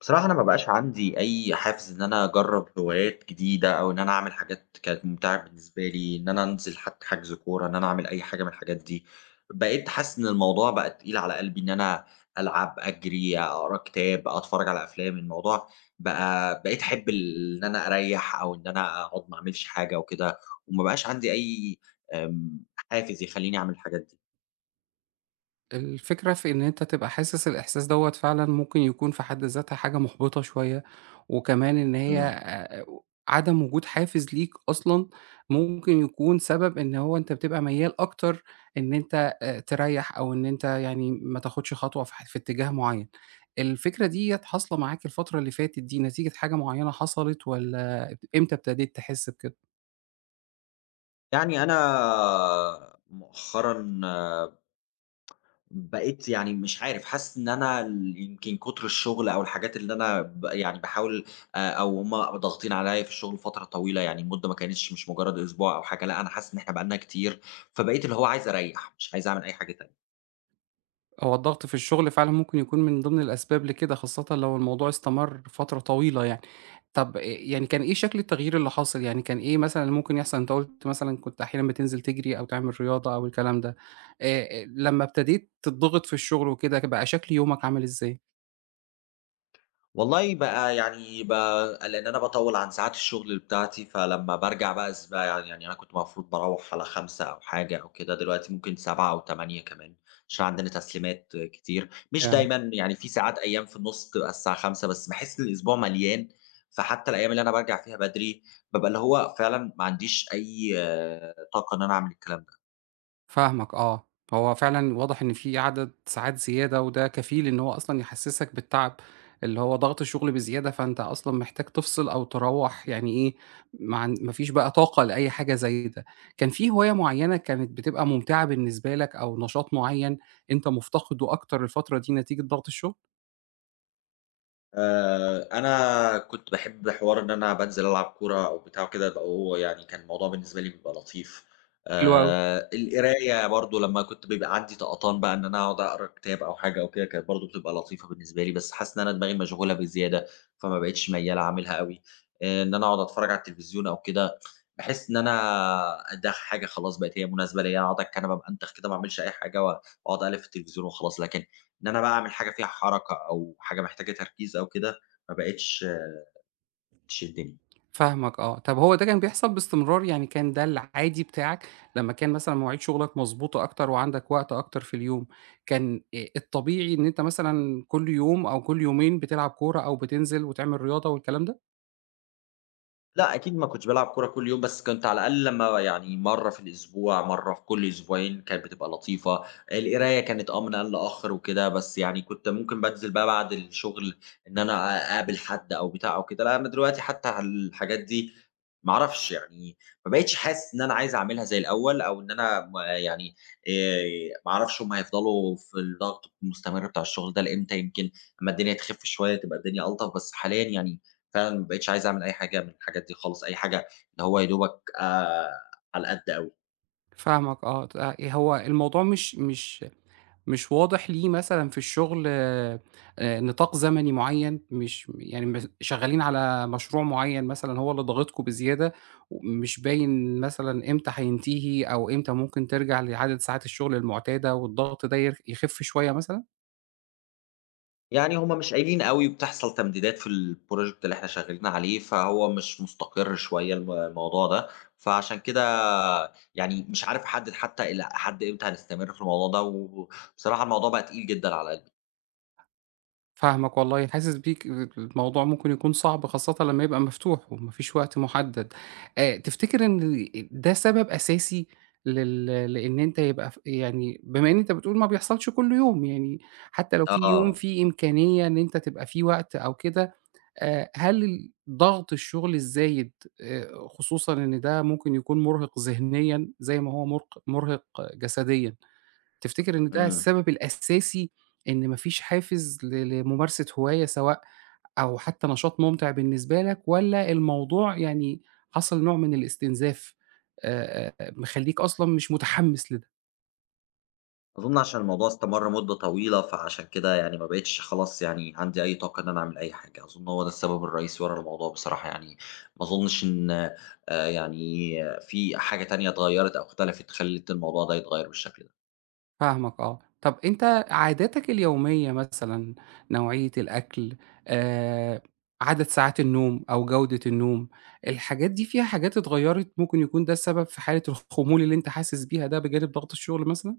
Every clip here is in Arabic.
بصراحة أنا ما بقاش عندي أي حافز إن أنا أجرّب هوايات جديدة أو إن أنا أعمل حاجات كانت ممتعة بالنسبة لي، إن أنا أنزل حتّى حجز كورة، إن أنا أعمل أي حاجة من الحاجات دي. بقيت حاسس إن الموضوع بقى تقيل على قلبي إن أنا ألعب، أجري، أقرا كتاب، أتفرّج على أفلام، الموضوع بقى بقيت أحب إن أنا أريّح أو إن أنا أقعد ما أعملش حاجة وكده وما بقاش عندي أي آمم حافز يخلّيني أعمل الحاجات دي. الفكرة في إن أنت تبقى حاسس الإحساس دوّة فعلًا ممكن يكون في حد ذاتها حاجة محبطة شوية، وكمان إن هي إمم. عدم وجود حافز ليك أصلًا ممكن يكون سبب إن هو أنت بتبقى ميّال أكتر إن أنت تريّح أو إن أنت يعني ما تاخدش خطوة في في اتجاه معيّن. الفكرة ديّة حاصلة معاك الفترة اللي فاتت دي نتيجة حاجة معيّنة حصلت والّا إمتى ابتديت تحس بكده؟ يعني أنا مؤخرًا بقيت يعني مش عارف، حاسس إن أنا يمكن كُتر الشغل أو الحاجات اللي أنا يعني باحاول أو هُم ضاغطين عليّا في الشغل فترة طويلة، يعني المدة ما كانتش مش مجرّد أسبوع أو حاجة، لأ أنا حاسس إن إحنا بقى لنا كتير، فبقيت اللي هو عايز أريّح، مش عايز أعمل أي حاجة تانية. هو الضغط في الشغل فعلًا ممكن يكون من ضمن الأسباب لكده، خاصةً لو الموضوع استمر فترة طويلة يعني. طب يعني كان إيه شكل التغيير اللي حاصل، يعني كان إيه مثلًا اللي ممكن يحصل؟ أنت قُلت مثلًا كنت أحيانًا بتنزل تجري أو تعمل رياضة أو الكلام ده، لمّا ابتديت تضغط في الشغل وكده، بقى شكل يومك عامل إزاي؟ والله بقى يعني بقى لأن أنا باطوّل عن ساعات الشغل بتاعتي، فلمّا بارجع بقى بقى يعني أنا كنت المفروض باروّح على 17:00 أو حاجة أو كده، دلوقتي ممكن 19:00 أو 20:00 كمان، عشان عندنا تسليمات كتير. مش دايمًا، يعني في ساعات أيام في النُص بتبقى الساعة 17:00 بس باحس إن الأسبوع مليان، فحتى الأيام اللي أنا بارجع فيها بدري، بابقى اللي هو فعلًا ما عنديش أي طاقة إن أنا أعمل الكلام ده. فاهمك آه. هو فعلًا واضح إن في عدد ساعات زيادة، وده كفيل إن هو أصلًا يحسسك بالتعب، اللي هو ضغط الشغل بزيادة، فأنت أصلًا محتاج تفصل أو تروّح يعني إيه، ما فيش بقى طاقة لأي حاجة زي ده. كان في هواية معينة كانت بتبقى ممتعة بالنسبة لك أو نشاط معين أنت مفتقده أكتر الفترة دي نتيجة ضغط الشغل؟ أنا كنت باحب حوار إن أنا بانزل ألعب كورة أو بتاع وكده، يبقى هو يعني كان الموضوع بالنسبة لي بيبقى لطيف. حلو أوي. القراية برضه لمّا كنت بيبقى عندي طقطان بقى إن أنا أقعد أقرا كتاب أو حاجة أو كده، كانت برضه بتبقى لطيفة بالنسبة لي، بس حاسس إن أنا دماغي مشغولة بزيادة، فما بقيتش ميّالة أعملها أوي. إن أنا أقعد أتفرج على التلفزيون أو كده، باحس إن أنا ده حاجة خلاص بقت هي مناسبة ليّا، أقعد على الكنبة بانتخ كده ما اعملش أي حاجة و واقعد أقلب في التلفزيون وخلاص، لكن إن أنا بقى أعمل حاجة فيها حركة أو حاجة محتاجة تركيز أو كده، ما بقتش تشدّني. فاهمك آه. طب هو ده كان بيحصل باستمرار؟ يعني كان ده العادي بتاعك لمّا كان مثلًا مواعيد شغلك مضبوطة أكتر وعندك وقت أكتر في اليوم، كان الطبيعي إن أنت مثلًا كل يوم أو كل يومين بتلعب كورة أو بتنزل وتعمل رياضة والكلام ده؟ لأ، أكيد ما كنتش بالعب كورة كل يوم، بس كنت على الأقل لمّا يعني مرّة في الأسبوع، مرّة في كل أسبوعين، كانت بتبقى لطيفة. القراية كانت من آن لآخر وكده، بس يعني كنت ممكن بانزل بقى بعد الشغل إن أنا أقابل حد أو بتاع أو كده، لأ أنا دلوقتي حتى على الحاجات دي ما أعرفش يعني ما بقيتش حاسس إن أنا عايز أعملها زي الأول، أو إن أنا يعني آآ ما أعرفش هُم هيفضلوا في الضغط المستمر بتاع الشغل ده لإمتى، يمكن أمّا الدنيا تخِف شوية تبقى الدنيا ألطف، بس حاليًا يعني فعلًا ما بقيتش عايز أعمل أي حاجة من الحاجات دي خالص، أي حاجة اللي هو يا دوبك على قد أوي، فاهمك آه. آه، إيه هو الموضوع مش مش واضح ليه مثلًا في الشغل نطاق زمني معيّن، مش يعني شغّالين على مشروع معيّن مثلًا هو اللي ضاغطكم بزيادة، ومش باين مثلًا إمتى هينتهي أو إمتى ممكن ترجع لعدد ساعات الشغل المعتادة والضغط ده يخف شوية مثلًا؟ يعني هُم مش قايلين أوي وبتحصل تمديدات في الproject اللي إحنا شغالين عليه، فهو مش مستقر شوية الموضوع ده، فعشان كده يعني مش عارف أحدد حتى إلى حد إمتى هنستمر في الموضوع ده، وبصراحة الموضوع بقى تقيل جدًا على قلبي. فاهمك والله، حاسس بيك، الموضوع ممكن يكون صعب خاصةً لمّا يبقى مفتوح وما فيش وقت محدد. تفتكر إن ده سبب أساسي لإن أنت يبقى يعني بما إن أنت بتقول ما بيحصلش كل يوم، يعني حتى لو في يوم آه. في إمكانية إن أنت تبقى فيه وقت أو كده، هل ضغط الشغل الزايد آآ خصوصًا إن ده ممكن يكون مُرهق ذهنيًا زي ما هو مُرهق جسديًا تفتكر إن ده إمم. السبب الأساسي إن ما فيش حافز لممارسة هواية سواء أو حتى نشاط مُمتع بالنسبة لك والّا الموضوع يعني حصل نوع من الاستنزاف، مخلّيك أصلًا مش متحمّس لده؟ أظن عشان الموضوع استمر مدة طويلة، فعشان كده يعني ما بقيتش خلاص يعني عندي أي طاقة إن أنا أعمل أي حاجة، أظن هو ده السبب الرئيسي ورا الموضوع بصراحة يعني، ما أظنش إن يعني في حاجة تانية اتغيّرت أو اختلفت خلِّت الموضوع ده يتغيّر بالشكل ده. فاهمك آه. طَب أنت عاداتك اليومية مثلًا، نوعية الأكل، آآ، عدد ساعات النوم أو جودة النوم، الحاجات دي فيها حاجات اتغيّرت ممكن يكون ده السبب في حالة الخمول اللي أنت حاسس بيها ده بجانب ضغط الشغل مثلًا؟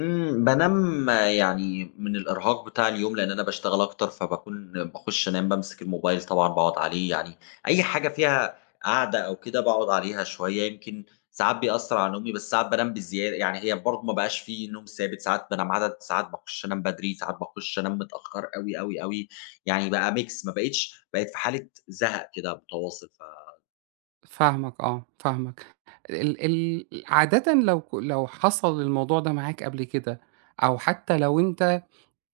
إمم، بانام يعني من الإرهاق بتاع اليوم، لإن أنا باشتغل أكتر، فباكون باخُش أنام بامسك الموبايل طبعًا باقعد عليه، يعني أي حاجة فيها قعدة أو كده باقعد عليها شوية، يمكن ساعات بيأثّر على نومي، بس ساعات بانام بزيادة، يعني هي برضه ما بقاش في نوم ثابت، ساعات بانام عدد ساعات باخُش أنام بدري، ساعات باخُش أنام متأخّر أوي، أوي، أوي، يعني بقى mix ما بقيتش بقيت في حالة زهق كده متواصل فاهمك آه، فاهمك. ال ال عادةً لو حصل الموضوع ده معاك قبل كده، أو حتى لو أنت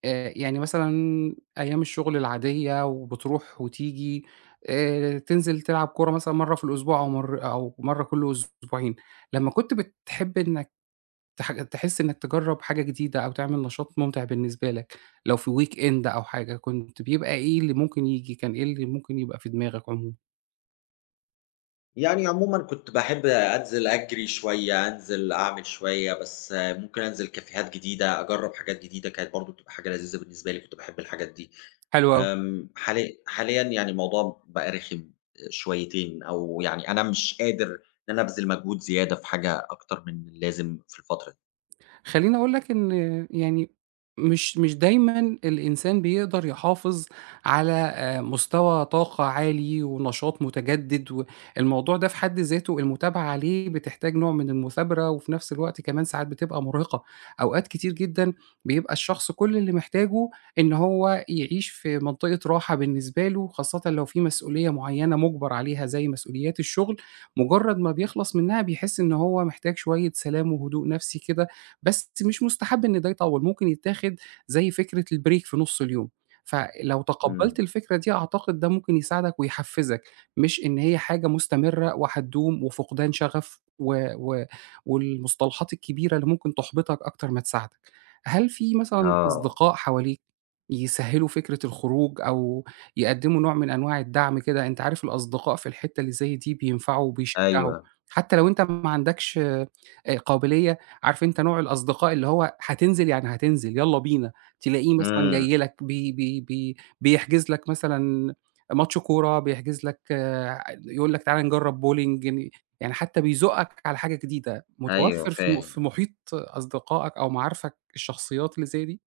يعني مثلًا أيام الشغل العادية وبتروح وتيجي تنزل تلعب كورة مثلًا مرّة في الأسبوع أو مر أو مرّة كل أسبوعين، لمّا كنت بتحب إنك تحس إنك تجرّب حاجة جديدة أو تعمل نشاط ممتع بالنسبة لك، لو في weekend أو حاجة، كنت بيبقى إيه اللي ممكن ييجي، كان إيه اللي ممكن يبقى في دماغك عمومًا؟ يعني عمومًا كنت باحب أنزل أجري شوية، أنزل أعمل شوية، بس ممكن أنزل كافيهات جديدة، أجرّب حاجات جديدة، كانت برضه بتبقى حاجة لذيذة بالنسبة لي، كنت باحب الحاجات دي. حلو أوي. حاليًا حاليًا يعني الموضوع بقى رخم شويتين، أو يعني أنا مش قادر إن أنا أبذل مجهود زيادة في حاجة أكتر من اللازم في الفترة دي. خلّيني أقول لك إن يعني مش دايمًا الإنسان بيقدر يحافظ على مستوى طاقة عالي ونشاط متجدد، والموضوع ده في حد ذاته المتابعة عليه بتحتاج نوع من المثابرة، وفي نفس الوقت كمان ساعات بتبقى مرهقة. أوقات كتير جدًا بيبقى الشخص كل اللي محتاجه إن هو يعيش في منطقة راحة بالنسبة له، خاصةً لو في مسؤولية معينة مُجبر عليها زي مسؤوليات الشغل، مجرد ما بيخلص منها بيحس إن هو محتاج شوية سلام وهدوء نفسي كده، بس مش مستحب إن ده يطوّل، ممكن يتاخد زي فكرة الbreak في نُص اليوم، فلو تقبّلت إمم. الفكرة دي أعتقد ده ممكن يساعدك ويحفّزك، مش إن هي حاجة مستمرة وهتدوم وفقدان شغف و والمصطلحات الكبيرة اللي ممكن تحبطك أكتر ما تساعدك. هل في مثلًا آه. أصدقاء حواليك يسهّلوا فكرة الخروج أو يقدّموا نوع من أنواع الدعم كده؟ أنت عارف الأصدقاء في الحتّة اللي زي دي بينفعوا وبيشجّعوا، أيوه. حتّى لو أنت ما عندكش قابلية، عارف أنت نوع الأصدقاء اللي هو هتنزل يعني هتنزل، يالّا بينا، تلاقيه مثلًا إمم. جاي لك بي بي بي بيحجز لك مثلًا ماتش كورة، بيحجز لك آه، يقول لك تعالَ نجرّب bowling يعني حتى بيزُقّك على حاجة جديدة، أيوه، متوفّر في في فاهم. محيط أصدقائك أو معارفك الشخصيات اللي زي دي؟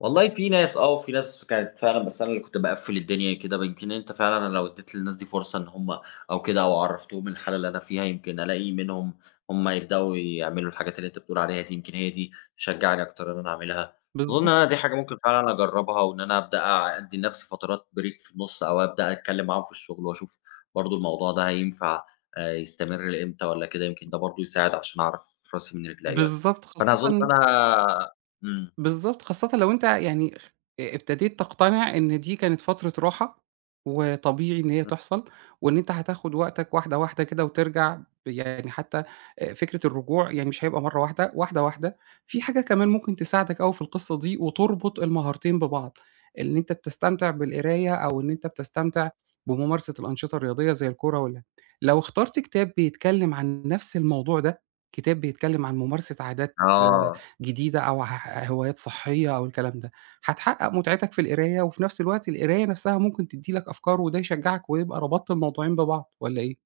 والله في ناس آه، وفي ناس كانت فعلًا بس أنا اللي كنت باقفّل الدنيا كده، يمكن أنت فعلًا انا لو ادّيت للناس دي فرصة إن هم أو كده أو عرّفتهم الحالة اللي أنا فيها، يمكن ألاقي منهم هم يبدؤوا يعملوا الحاجات اللي أنت بتقول عليها دي، يمكن هي دي تشجّعني أكتر إن أنا أعملها. أظن إن أنا بالضبط، دي حاجة ممكن فعلًا أجرّبها وإن أنا أبدأ أدّي لنفسي فترات break في النُص أو أبدأ أتكلّم معاهم في الشغل وأشوف برضه الموضوع ده هينفع يستمر لإمتى والّا كده، يمكن ده برضه يساعد عشان أعرف راسي من رجليّا. بالضبط، فأنا أظن خاصةً إن أنا، إمم. بالضبط، خاصةً لو أنت يعني ابتديت تقتنع إن دي كانت فترة راحة، وطبيعي إن هي إمم. تحصل، وإن أنت هتاخد وقتك واحدة، واحدة كده يعني حتى فكرة الرجوع يعني مش هيبقى مرّة واحدة، واحدة، واحدة. في حاجة كمان ممكن تساعدك أوي في القصة دي وتربط المهارتين ببعض، إن أنت بتستمتع بالقراية أو إن أنت بتستمتع بممارسة الأنشطة الرياضية زي الكورة لو اخترت كتاب بيتكلم عن نفس الموضوع ده، كتاب بيتكلم عن ممارسة عادات آه. جديدة أو هوايات صحية أو الكلام ده، هتحقق متعتك في القراية وفي نفس الوقت القراية نفسها ممكن تدّي لك أفكار وده يشجعك ويبقى ربطت الموضوعين ببعض والّا إيه؟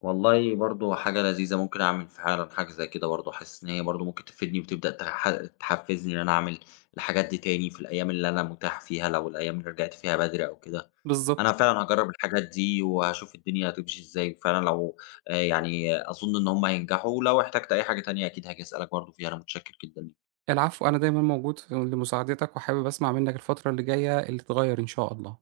والله برضه حاجة لذيذة ممكن أعمل فعلًا حاجة زي كده برضه، حاسس إن هي برضه ممكن تفيدني وتبدأ تحفزني إن أنا أعمل الحاجات دي تاني في الأيام اللي أنا متاح فيها، لو الأيام اللي رجعت فيها بدري أو كده. بالضبط. أنا فعلًا هاجرّب الحاجات دي وهاشوف الدنيا هتمشي إزاي، وفعلًا لو يعني أظن إن هم هينجحوا، ولو احتجت أي حاجة تانية أكيد هاجي أسألك برضه فيها، أنا متشكر جدًا ليك. العفو، أنا دايمًا موجود لمساعدتك وحابب أسمع منّك الفترة اللي جاية اللي تتغيّر إن شاء الله.